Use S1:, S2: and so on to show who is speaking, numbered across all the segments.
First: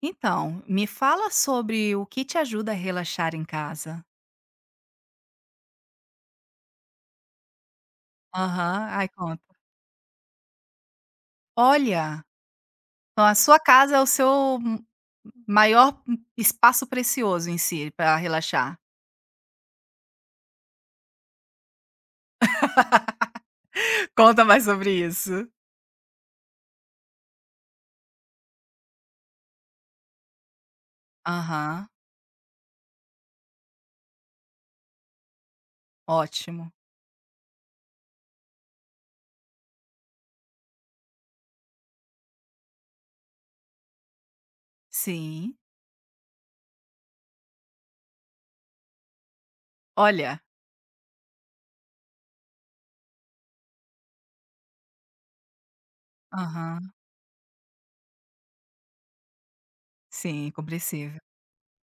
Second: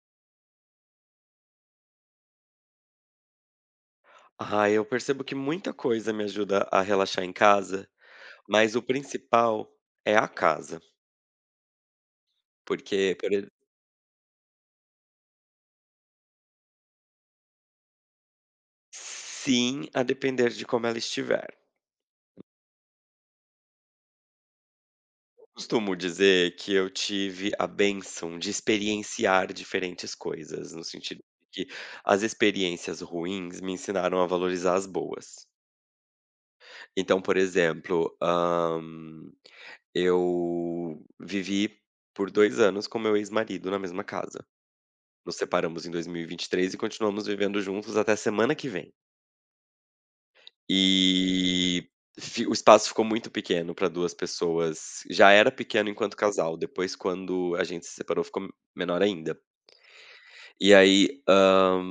S1: Então, me fala sobre o que te ajuda a relaxar em casa.
S2: Ah, eu percebo que muita coisa me ajuda a relaxar em casa, mas o
S1: Aham, ai conta.
S2: principal é a casa,
S1: Olha,
S2: porque
S1: então
S2: por
S1: a
S2: ex
S1: sua casa é o seu m maior espaço precioso em si para relaxar.
S2: sim, a depender de como ela estiver.
S1: Conta mais sobre isso.
S2: Costumo dizer que eu tive a bênção de experienciar diferentes coisas, no sentido de que
S1: Aham,
S2: as experiências ruins me ensinaram a valorizar as boas.
S1: ótimo.
S2: Então, por exemplo, eu vivi por 2 anos com meu ex-marido na mesma casa. Nos
S1: Sim,
S2: separamos em dois mil e vinte e três e continuamos vivendo juntos até semana que vem.
S1: olha,
S2: E fi o espaço ficou muito pequeno para 2 pessoas. Já era pequeno enquanto casal,
S1: aham,
S2: depois quando a gente se separou ficou menor ainda.
S1: sim,
S2: E
S1: compreensível.
S2: aí,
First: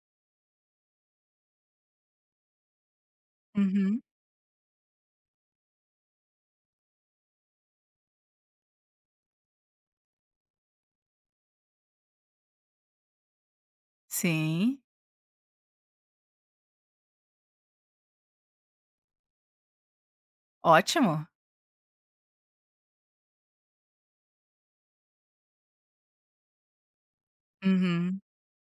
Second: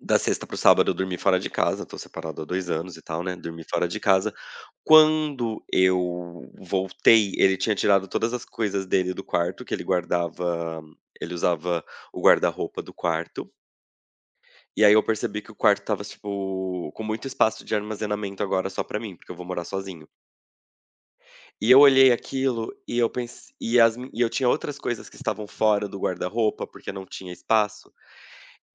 S2: da sexta para o sábado eu dormi fora de casa, tô separado há 2 anos e tal, né, dormi fora de
S1: Uhum,
S2: casa. Quando eu voltei, ele tinha tirado todas as coisas dele do quarto, que ele usava o guarda-roupa do quarto.
S1: sim,
S2: E aí eu percebi que o quarto tava tipo, com muito espaço de armazenamento agora só pra mim, porque eu vou morar sozinho.
S1: ótimo.
S2: E eu olhei aquilo e eu pens e as mi e eu tinha outras coisas que estavam fora do guarda-roupa, porque não tinha espaço.
S1: Uhum.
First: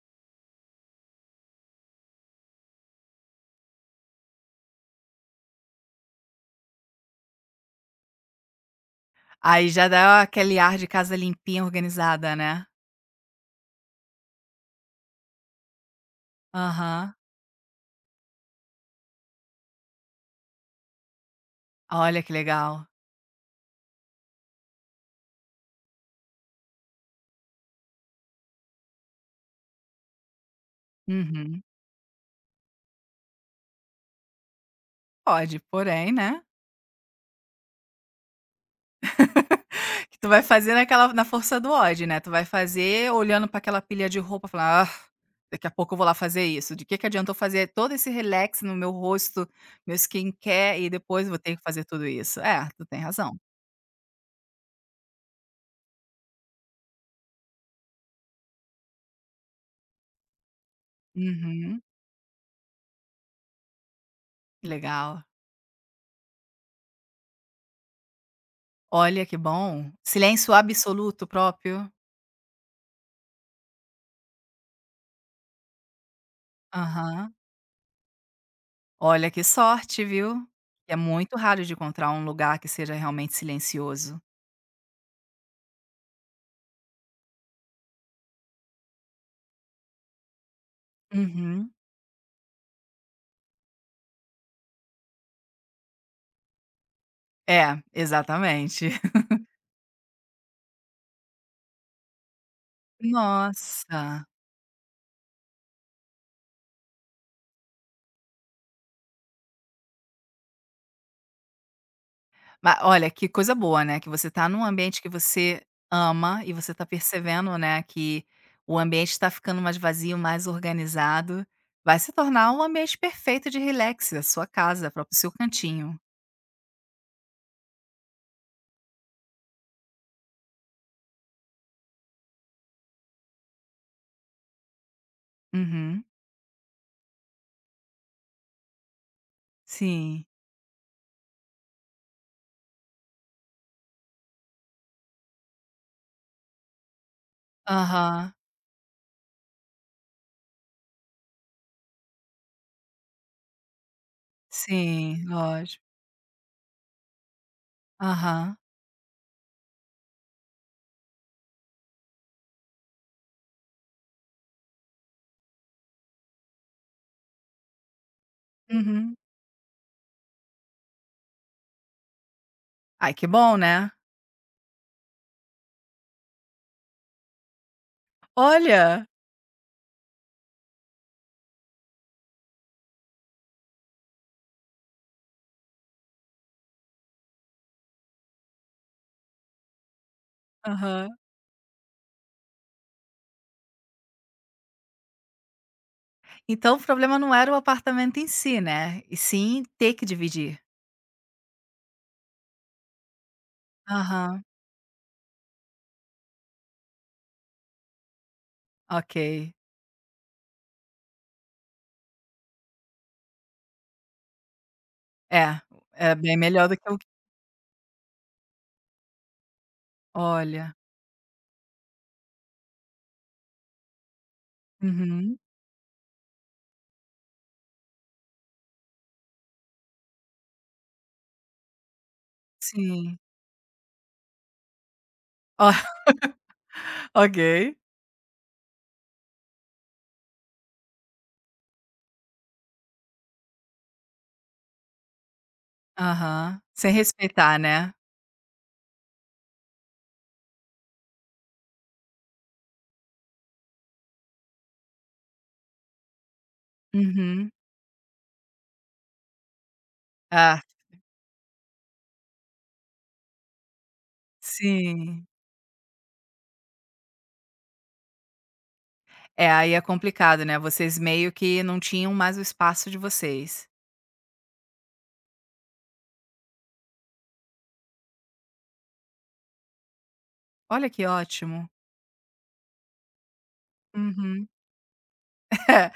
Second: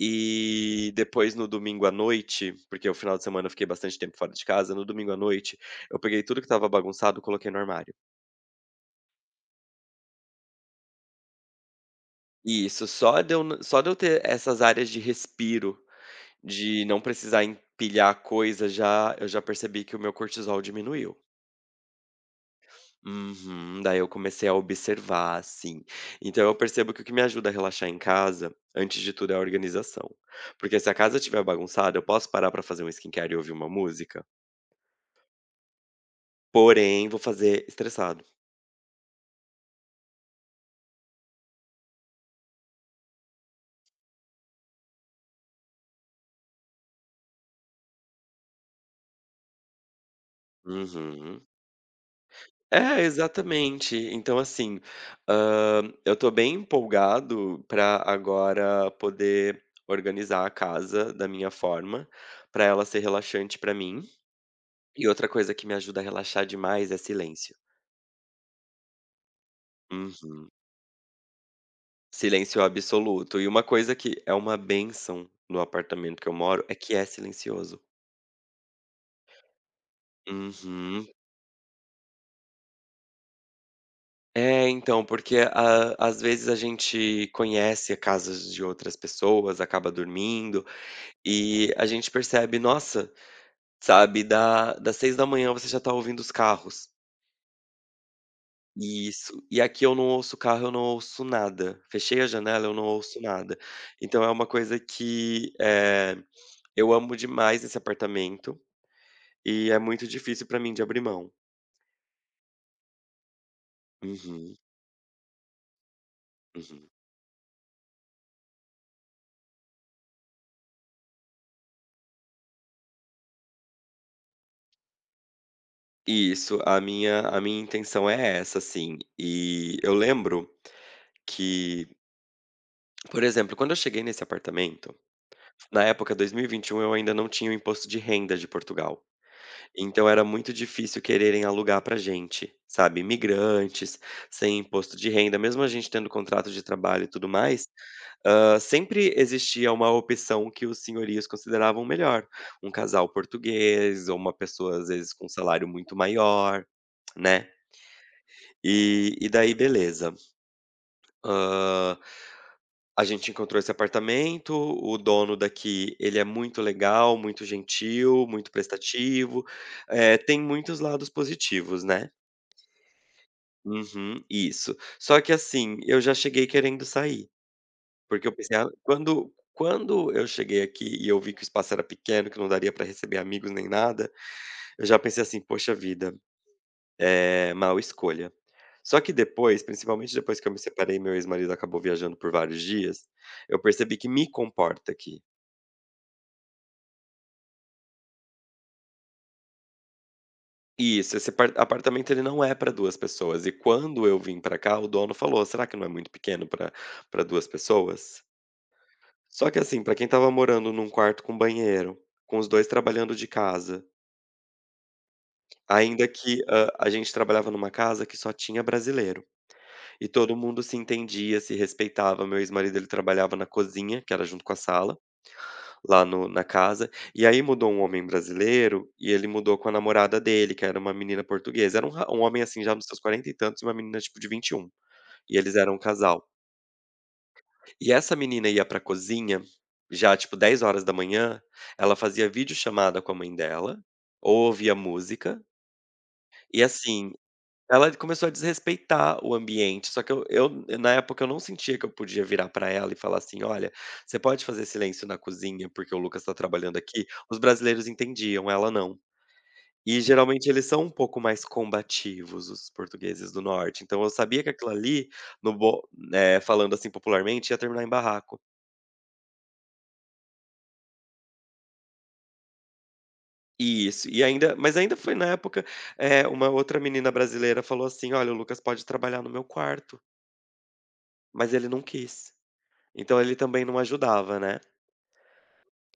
S2: E depois no domingo à noite, porque o final de semana eu fiquei bastante tempo fora de casa, no domingo à noite, eu peguei tudo que estava bagunçado, e coloquei no armário.
S1: Aí já dá aquele ar de casa limpinha, organizada, né.
S2: E isso só de eu ter essas áreas de respiro, de não
S1: Aham,
S2: precisar empilhar coisa já eu já percebi que o meu cortisol diminuiu.
S1: olha que legal.
S2: Uhum. Daí eu comecei a observar, assim. Então eu percebo que o que me ajuda a relaxar em casa, antes de tudo, é a organização. Porque se a casa estiver
S1: Uhum.
S2: bagunçada, eu posso parar pra fazer um skincare e ouvir uma música,
S1: Pode, porém, né,
S2: porém vou fazer estressado.
S1: que tu vai fazer naquela na força do ódio, né, tu vai fazer olhando pra aquela pilha de roupa, falando: "Ah, daqui a pouco eu vou lá fazer isso, de que adiantou fazer todo esse relax no meu rosto, meu skincare e depois vou
S2: Uhum.
S1: ter que fazer tudo isso". É, tu tem
S2: É,
S1: razão.
S2: exatamente. Então, assim, eu tô bem empolgado pra agora poder organizar a casa da minha
S1: Uhum,
S2: forma, pra ela ser relaxante pra mim. E
S1: legal.
S2: outra coisa que me ajuda a relaxar demais é silêncio.
S1: Olha que bom.
S2: Uhum.
S1: Silêncio absoluto próprio.
S2: Silêncio absoluto. E uma coisa que é uma benção no apartamento que eu moro é que é
S1: Aham.
S2: silencioso.
S1: Olha que sorte, viu. É
S2: Uhum.
S1: muito raro de encontrar um lugar que seja realmente silencioso.
S2: É, então, porque às vezes a gente conhece a casas de outras pessoas, acaba dormindo,
S1: Uhum.
S2: e a gente percebe, nossa, sabe, da, das 6 da manhã você já tá ouvindo os carros.
S1: É, exatamente.
S2: E isso. E aqui eu não ouço carro, eu não ouço nada. Fechei a janela, eu não ouço nada. Então
S1: Nossa.
S2: é uma coisa que é, eu amo demais esse apartamento. E é muito difícil pra mim de abrir mão.
S1: Mas olha, que coisa boa, né, que você tá
S2: Uhum,
S1: num ambiente que você ama e você tá
S2: uhum.
S1: percebendo, né, que o ambiente está ficando mais vazio, mais organizado. Vai se tornar um ambiente perfeito de relax, a sua casa, para o próprio seu cantinho.
S2: Isso, a minha intenção é essa, assim. E eu lembro que, por exemplo, quando eu cheguei nesse apartamento, na
S1: Uhum.
S2: época 2021 eu ainda não tinha o imposto de renda de Portugal. Então era
S1: Sim.
S2: muito difícil quererem alugar pra gente, sabe, imigrantes, sem imposto de renda, mesmo a gente tendo contrato de trabalho e tudo mais.
S1: Aham.
S2: Sempre existia uma opção que os senhorios consideravam melhor, um casal português ou uma pessoa, às vezes,
S1: Sim,
S2: com um salário
S1: lógico.
S2: muito maior, né.
S1: Aham.
S2: E daí beleza. Hã, a gente encontrou esse apartamento, o dono daqui, ele é muito legal, muito gentil, muito
S1: Uhum.
S2: prestativo, tem muitos lados positivos, né.
S1: Ai, que bom, né.
S2: Uhum, isso. Só que assim, eu já cheguei querendo sair. Porque eu pensei: "Ah",
S1: Olha!
S2: quando eu cheguei aqui e eu vi que o espaço era pequeno, que não daria para receber amigos nem nada, eu já pensei assim: "Poxa vida, é mal escolha". Só que depois, principalmente depois que eu me separei e
S1: Aham.
S2: meu ex-marido acabou viajando por vários dias, eu percebi que me comporta aqui.
S1: Então o problema não era o apartamento em si, né, e sim ter que dividir.
S2: Isso, esse apartamento ele não é para 2 pessoas e quando eu vim
S1: Aham.
S2: para cá, o dono falou: "Será que não é muito pequeno para 2 pessoas?".
S1: Ok.
S2: Só que assim, para quem estava morando num quarto com banheiro, com os 2 trabalhando de casa.
S1: É,
S2: Ainda
S1: é, bem
S2: que,
S1: melhor do que
S2: a
S1: o que
S2: gente trabalhava numa casa que só tinha brasileiro, e todo mundo
S1: olha.
S2: se entendia, se respeitava. Meu ex-marido, ele trabalhava na cozinha, que era junto com a sala,
S1: Uhum,
S2: lá no na casa, e aí mudou um homem brasileiro, e ele mudou com a namorada dele, que era uma menina portuguesa. Era um ra um homem, assim, já nos seus
S1: sim.
S2: 40 e tantos, e uma menina, tipo, de 21. E eles
S1: Ó,
S2: eram um casal.
S1: ok.
S2: E essa menina ia pra cozinha, já, tipo, 10 horas da manhã. Ela fazia videochamada com a mãe dela, ou ouvia música,
S1: Aham.
S2: e
S1: Sem
S2: assim,
S1: respeitar, né.
S2: ela começou a desrespeitar o ambiente, só que eu na época eu não sentia que eu podia virar pra ela e falar assim: "Olha, você pode fazer silêncio na cozinha, porque o Lucas tá trabalhando aqui". Os
S1: Uhum.
S2: brasileiros entendiam, ela não. E geralmente
S1: Ah,
S2: eles são um pouco mais combativos, os portugueses do norte, então eu sabia que aquilo ali,
S1: sim.
S2: no bo eh, falando assim popularmente, ia terminar em barraco.
S1: É, aí é complicado, né, vocês meio que não tinham mais o espaço de vocês.
S2: Isso, e ainda mas ainda foi na época, uma outra menina brasileira falou assim: "Olha, o Lucas pode trabalhar no meu quarto",
S1: Olha que
S2: mas ele
S1: ótimo.
S2: não quis. Então ele também não ajudava,
S1: Uhum.
S2: né.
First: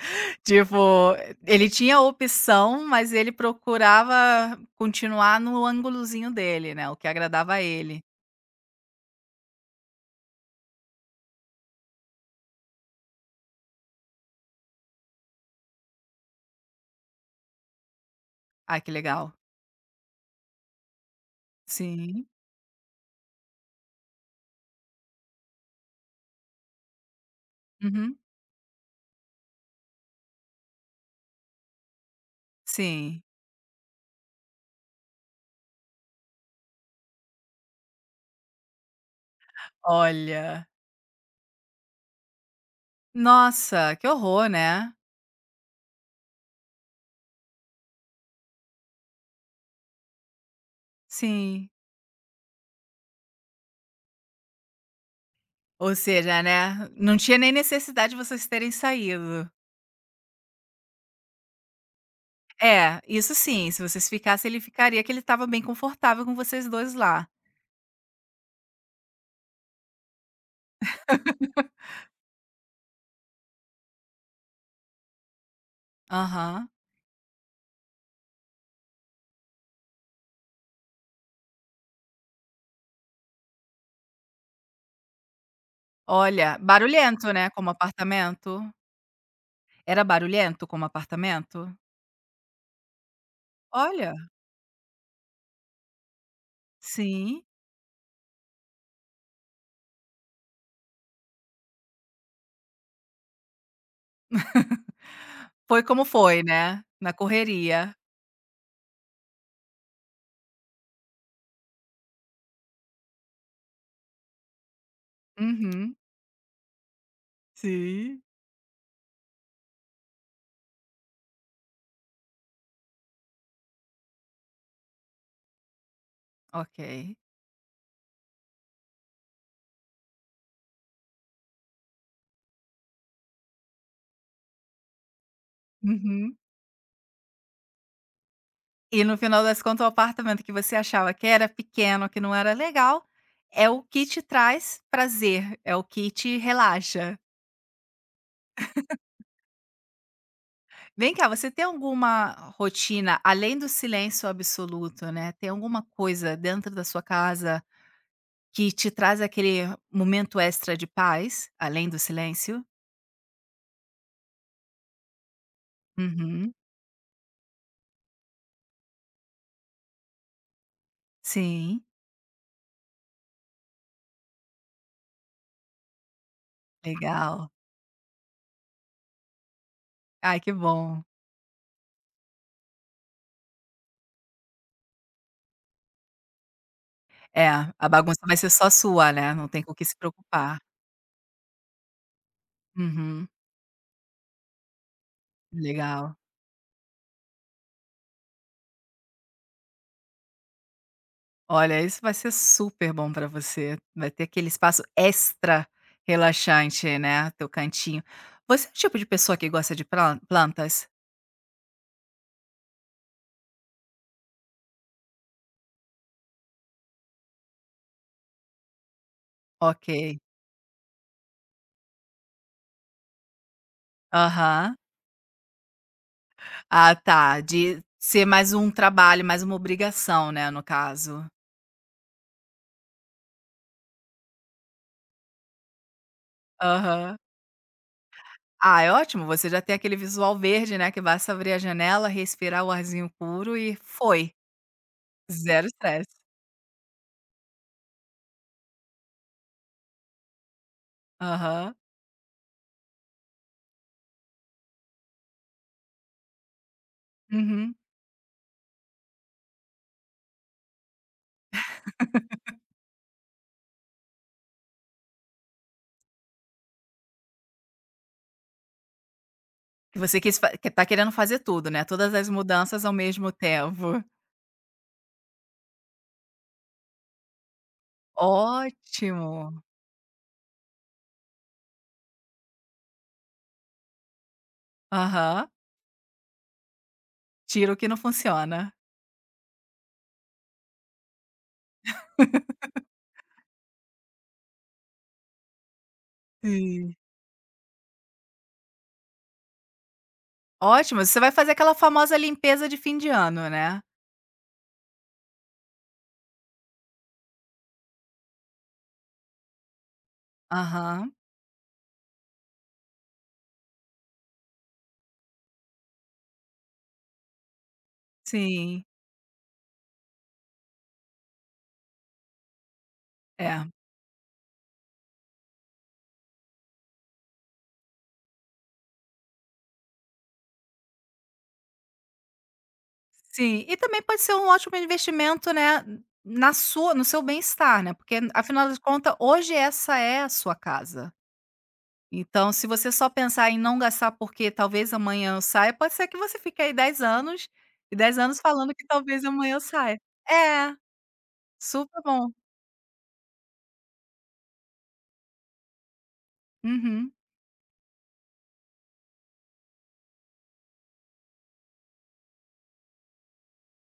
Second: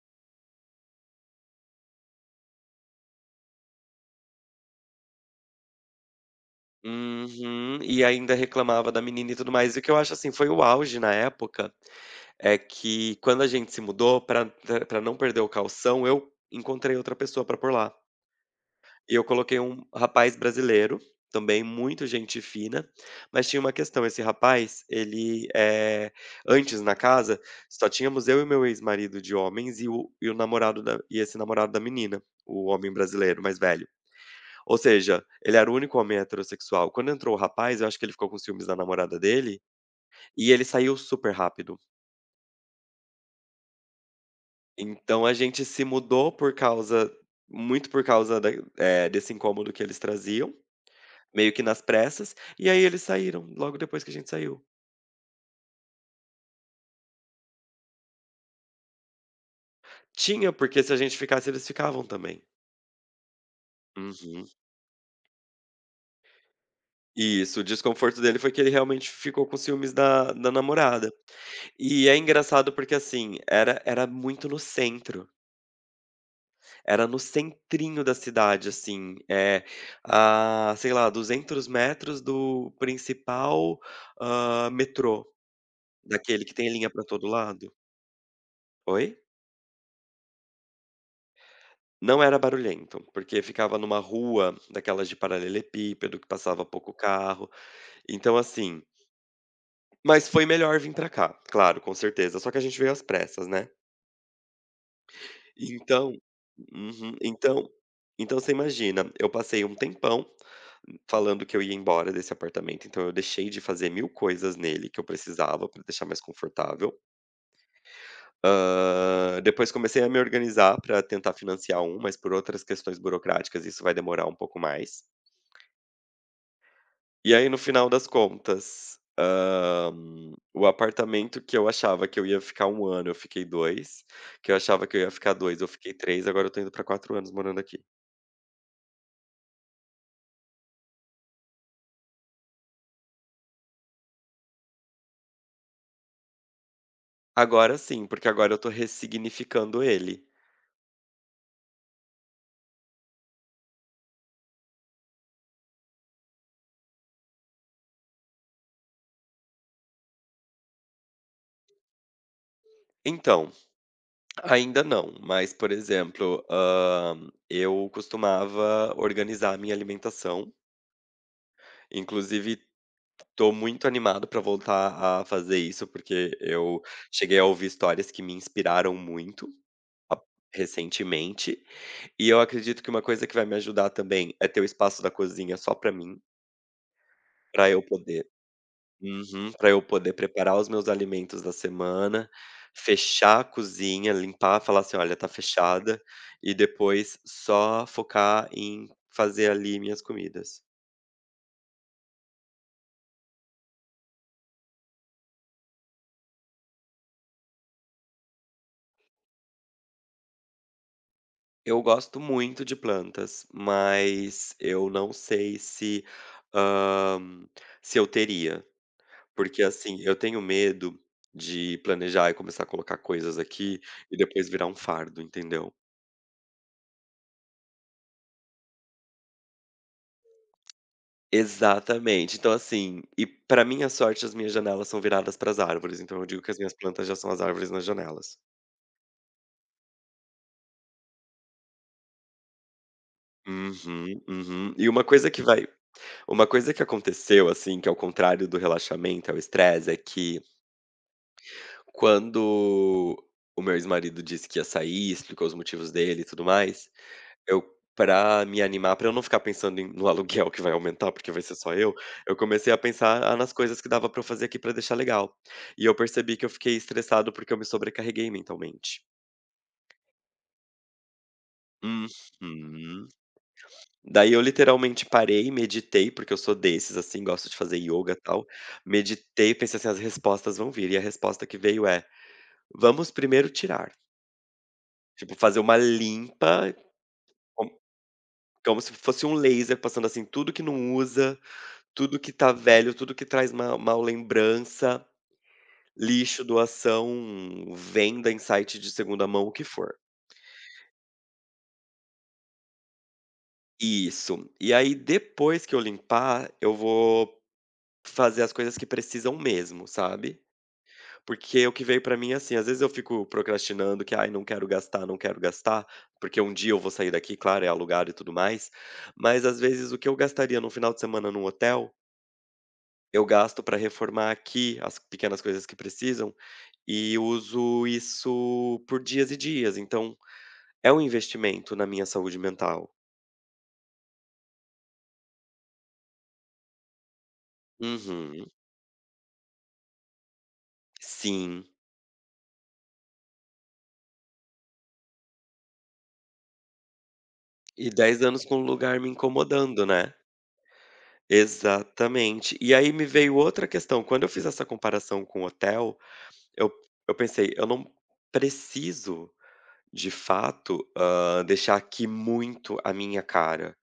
S1: Tipo, ele tinha opção, mas ele procurava continuar no ângulozinho dele, né, o que agradava a
S2: Uhum.
S1: ele.
S2: E ainda reclamava da menina e tudo mais. E o que eu acho, assim, foi o auge na época, é que quando a gente se mudou, pra não perder o calção, eu encontrei outra pessoa pra por lá.
S1: Ah, que
S2: E eu
S1: legal.
S2: coloquei um rapaz brasileiro, também muito
S1: Sim.
S2: gente fina, mas tinha uma questão, esse rapaz, ele, é antes na casa, só
S1: Uhum.
S2: tínhamos eu e meu ex-marido de homens e esse namorado da menina, o homem
S1: Sim.
S2: brasileiro mais velho. Ou seja, ele era o único homem heterossexual. Quando entrou o rapaz, eu acho que ele ficou com ciúmes da namorada dele, e ele
S1: Olha.
S2: saiu super rápido.
S1: Nossa, que horror, né.
S2: Então a gente se mudou por causa muito por causa desse incômodo que eles traziam, meio que
S1: Sim.
S2: nas pressas, e aí eles saíram logo depois que a gente saiu.
S1: Ou seja, né, não tinha nem necessidade de vocês terem saído.
S2: Tinha, porque se a gente ficasse, eles ficavam também.
S1: É, isso sim, se vocês
S2: Uhum.
S1: ficassem, ele ficaria, que ele estava bem confortável com vocês dois lá.
S2: Isso, o desconforto dele foi que ele realmente ficou com ciúmes da namorada. E é engraçado porque, assim, era muito no centro.
S1: Aham.
S2: Era no centrinho da cidade, assim, é, a, sei lá, 200 metros do principal, metrô, daquele que
S1: Olha,
S2: tem linha pra todo
S1: barulhento, né, como
S2: lado.
S1: apartamento?
S2: Oi?
S1: Era barulhento como apartamento?
S2: Não era barulhento, porque ficava numa
S1: Olha,
S2: rua daquelas de paralelepípedo, que passava pouco
S1: sim.
S2: carro, então assim, mas foi melhor vir pra cá, claro, com certeza, só que a gente veio às pressas, né.
S1: Foi como
S2: Então,
S1: foi, né, na
S2: uhum, então,
S1: correria.
S2: você imagina, eu passei um tempão falando que eu ia embora desse apartamento, então eu deixei de fazer mil coisas nele que eu precisava para
S1: Uhum.
S2: deixar mais confortável.
S1: Sim.
S2: Depois comecei a me organizar para tentar financiar um, mas por outras questões burocráticas isso vai demorar um pouco mais.
S1: Ok.
S2: E aí no final das contas, o apartamento que eu achava que eu ia ficar um ano, eu fiquei 2, que eu achava que eu ia ficar 2, eu fiquei 3.
S1: Uhum.
S2: Agora eu tô indo pra 4 anos morando aqui.
S1: E no final das contas, o apartamento que você achava que era pequeno, que não era legal, é o que te traz prazer, é o que te relaxa.
S2: Agora sim, porque agora eu tô ressignificando ele.
S1: Vem cá, você tem alguma rotina, além do silêncio absoluto, né? Tem alguma coisa dentro da sua casa que te traz aquele momento extra de paz, além do silêncio?
S2: Então, ainda não, mas, por exemplo,
S1: Uhum.
S2: eu costumava organizar a minha alimentação,
S1: Sim,
S2: inclusive estou muito animado para voltar a fazer isso, porque eu cheguei a
S1: legal.
S2: ouvir histórias que me inspiraram muito a
S1: Ai, que bom.
S2: recentemente, e eu acredito que uma coisa que vai me ajudar também é ter o espaço da cozinha só para mim,
S1: É,
S2: para eu
S1: a bagunça
S2: poder.
S1: vai ser só sua, né? Não
S2: Uhum,
S1: tem
S2: pra
S1: com o
S2: eu
S1: que se
S2: poder preparar
S1: preocupar.
S2: os meus alimentos da semana,
S1: Uhum,
S2: fechar a cozinha, limpar, falar assim: "Olha, tá fechada",
S1: legal.
S2: e depois só focar em fazer ali minhas comidas.
S1: Olha, isso vai ser super bom para você. Vai ter aquele espaço extra relaxante, né, teu cantinho. Você é o tipo de pessoa que gosta de plantas?
S2: Eu gosto muito de plantas, mas eu não sei se, hã, se eu teria, porque, assim, eu
S1: Ok.
S2: tenho medo de planejar e começar a colocar coisas aqui e depois virar um
S1: Aham.
S2: fardo, entendeu?
S1: Ah, tá, de ser mais um trabalho, mais uma obrigação, né, no caso.
S2: Exatamente. Então, assim, e pra minha sorte as minhas janelas são viradas para as árvores, então eu digo que as minhas plantas já
S1: Aham.
S2: são as árvores nas janelas.
S1: Ah, é ótimo, você já tem aquele visual verde, né, que basta abrir a janela, respirar o arzinho puro e
S2: Uhum,
S1: foi.
S2: uhum. E uma coisa que
S1: Zero
S2: vai,
S1: estresse.
S2: uma coisa que aconteceu, assim, que ao contrário do relaxamento, é o estresse, é que
S1: Aham.
S2: quando o meu ex-marido disse que ia sair, explicou os motivos dele e tudo mais, eu,
S1: Uhum.
S2: para me animar, para eu não ficar pensando no aluguel que vai aumentar, porque vai ser só eu comecei a pensar, ah, nas coisas que dava para eu fazer aqui para deixar legal. E eu percebi que eu fiquei estressado, porque eu me sobrecarreguei mentalmente.
S1: Você quis fa que tá querendo fazer tudo, né, todas as mudanças ao
S2: Uhum.
S1: mesmo tempo.
S2: Daí eu literalmente parei, meditei, porque eu sou desses, assim, gosto de fazer yoga, e tal. Meditei,
S1: Ótimo.
S2: pensei assim: "As respostas vão vir", e a resposta que veio é: "Vamos primeiro tirar". Tipo,
S1: Aham.
S2: fazer uma limpa, como
S1: Tira o que não funciona.
S2: como se fosse um laser passando, assim, tudo que não usa. Tudo que tá velho, tudo que traz ma mal lembrança, lixo,
S1: Sim.
S2: doação, venda em site de segunda mão, o que for.
S1: Ótimo, você vai fazer aquela famosa limpeza de fim de ano, né.
S2: Isso. E aí depois que eu limpar, eu vou fazer as coisas que precisam mesmo, sabe.
S1: Aham.
S2: Porque o que veio pra mim, é assim, às vezes eu fico procrastinando que: "Ai, não quero gastar, não quero gastar", porque um dia eu vou sair daqui, claro, é alugado e tudo mais,
S1: Sim.
S2: mas às vezes o que eu gastaria num final de semana num hotel, eu gasto
S1: É.
S2: pra reformar aqui as pequenas coisas que precisam. E uso isso por dias e dias, então é um investimento na minha saúde mental.
S1: Sim, e também pode ser um ótimo investimento, né, na sua no seu bem-estar, né, porque
S2: Uhum,
S1: afinal de contas, hoje essa é a sua casa.
S2: sim.
S1: Então se você só pensar em não gastar porque talvez amanhã eu saia, pode ser que você fique aí 10 anos,
S2: E
S1: e 10
S2: dez
S1: anos
S2: anos com o
S1: falando que
S2: lugar me
S1: talvez amanhã eu
S2: incomodando,
S1: saia.
S2: né.
S1: É, super bom.
S2: Exatamente. E aí me veio outra questão, quando eu fiz essa comparação com o hotel, eu
S1: Uhum.
S2: eu pensei: "Eu não preciso, de fato, deixar aqui muito a minha cara.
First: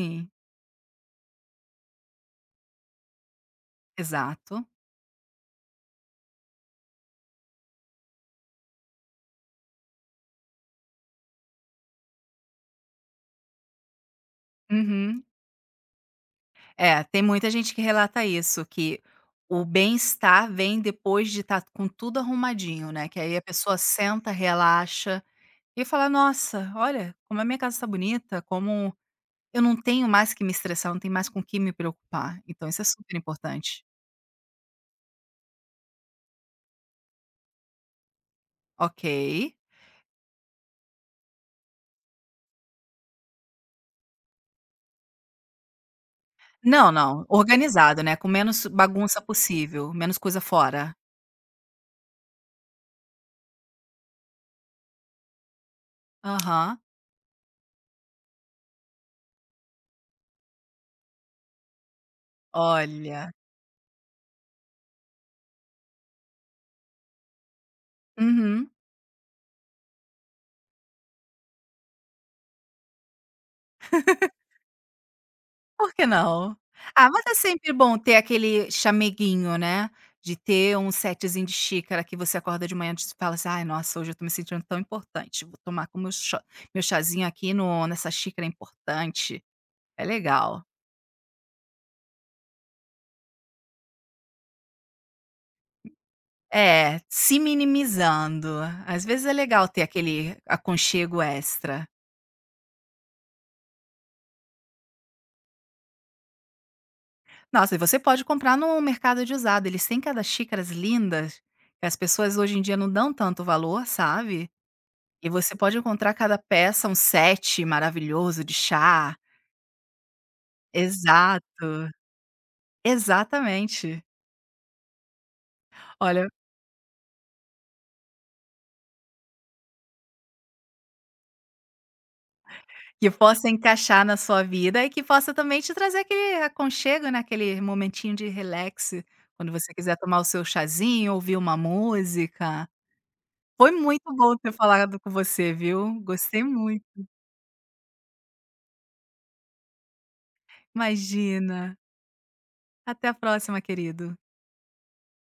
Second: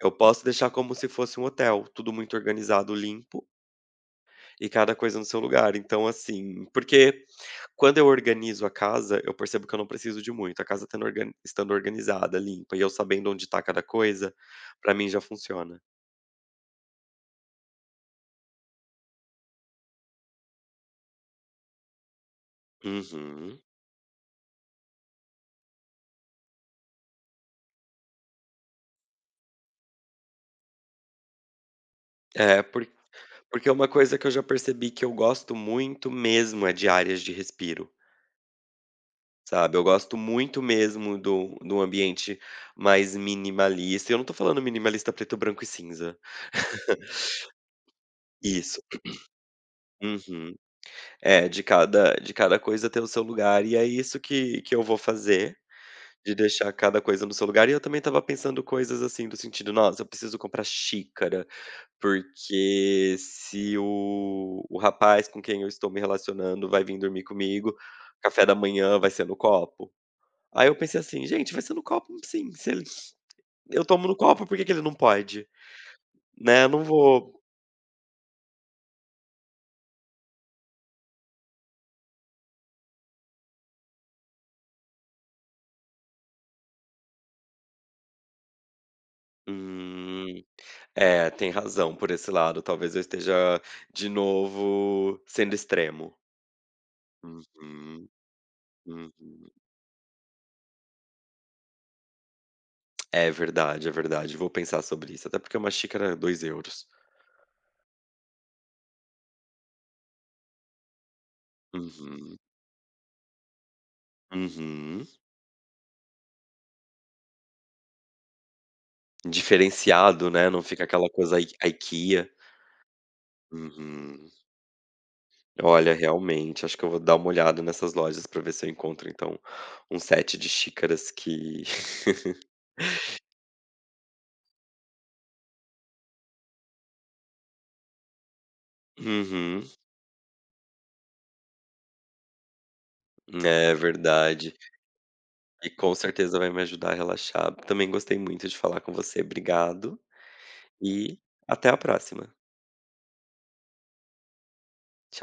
S2: Eu posso deixar como se fosse um hotel, tudo muito organizado, limpo".
S1: Exato.
S2: E cada coisa no seu lugar. Então, assim, porque quando eu organizo a casa, eu percebo que eu não preciso de muito. A casa tendo estando organizada, limpa, e eu sabendo onde tá cada coisa, pra mim já
S1: Uhum.
S2: funciona.
S1: É, tem muita gente que relata isso, que o bem-estar vem depois de estar com tudo arrumadinho, né, que aí a
S2: Uhum.
S1: pessoa senta, relaxa e fala: "Nossa, olha como a minha casa está bonita, como eu não tenho mais que me estressar, não tenho mais com o que me preocupar".
S2: É,
S1: Então isso é
S2: por-
S1: super
S2: porque é
S1: importante.
S2: uma coisa que eu já percebi que eu gosto muito mesmo é de áreas de respiro,
S1: Ok.
S2: sabe? Eu gosto muito mesmo do ambiente mais minimalista. Eu não tô falando minimalista preto, branco e cinza.
S1: Não, não, organizado, né, com menos
S2: Isso.
S1: bagunça possível, menos coisa
S2: Uhum.
S1: fora.
S2: É, de cada coisa ter o seu lugar, e é isso que eu vou fazer, de deixar
S1: Aham.
S2: cada coisa no seu lugar. E eu também estava pensando coisas assim, do sentido: "Nossa, eu preciso comprar xícara, porque
S1: Olha.
S2: se o rapaz com quem eu estou me relacionando vai vir dormir comigo, café da
S1: Uhum.
S2: manhã vai ser no copo". Aí eu pensei assim: "Gente, vai ser no copo sim, se ele eu tomo no copo, por que que ele não pode?",
S1: Por que não?
S2: né, eu não
S1: Ah, mas é
S2: vou
S1: sempre bom ter aquele chameguinho, né, de ter um setzinho de xícara que você acorda de manhã e fala assim: "Ai, nossa, hoje eu tô me sentindo tão importante, vou tomar com meu chá meu chazinho aqui no nessa xícara importante". É
S2: hum.
S1: legal.
S2: É, tem razão por esse lado, talvez eu esteja de novo sendo extremo.
S1: É, se
S2: Uhum,
S1: minimizando. Às
S2: uhum.
S1: vezes é legal ter aquele aconchego extra.
S2: É verdade, vou pensar sobre isso, até porque uma xícara é 2 euros.
S1: Nossa, e você pode comprar no mercado de usado, eles têm cada xícaras lindas, que as pessoas
S2: Uhum,
S1: hoje em dia não dão tanto valor, sabe.
S2: uhum.
S1: E você pode encontrar cada peça um set maravilhoso de chá.
S2: Diferenciado, né, não fica aquela coisa ai
S1: Exato,
S2: IKEA.
S1: exatamente.
S2: Uhum. Olha,
S1: Olha,
S2: realmente, acho que eu vou dar uma olhada nessas lojas para ver se eu encontro então um set de xícaras que
S1: que possa encaixar na sua vida e que possa também te trazer aquele aconchego, né, aquele momentinho de relax, quando
S2: Uhum,
S1: você quiser tomar o seu chazinho, ouvir uma música. Foi
S2: é
S1: muito bom ter
S2: verdade.
S1: falado com você,
S2: E com
S1: viu.
S2: certeza
S1: Gostei
S2: vai me
S1: muito.
S2: ajudar a relaxar. Também gostei muito de falar com você. Obrigado e até
S1: Imagina.
S2: a próxima.
S1: Até a próxima, querido.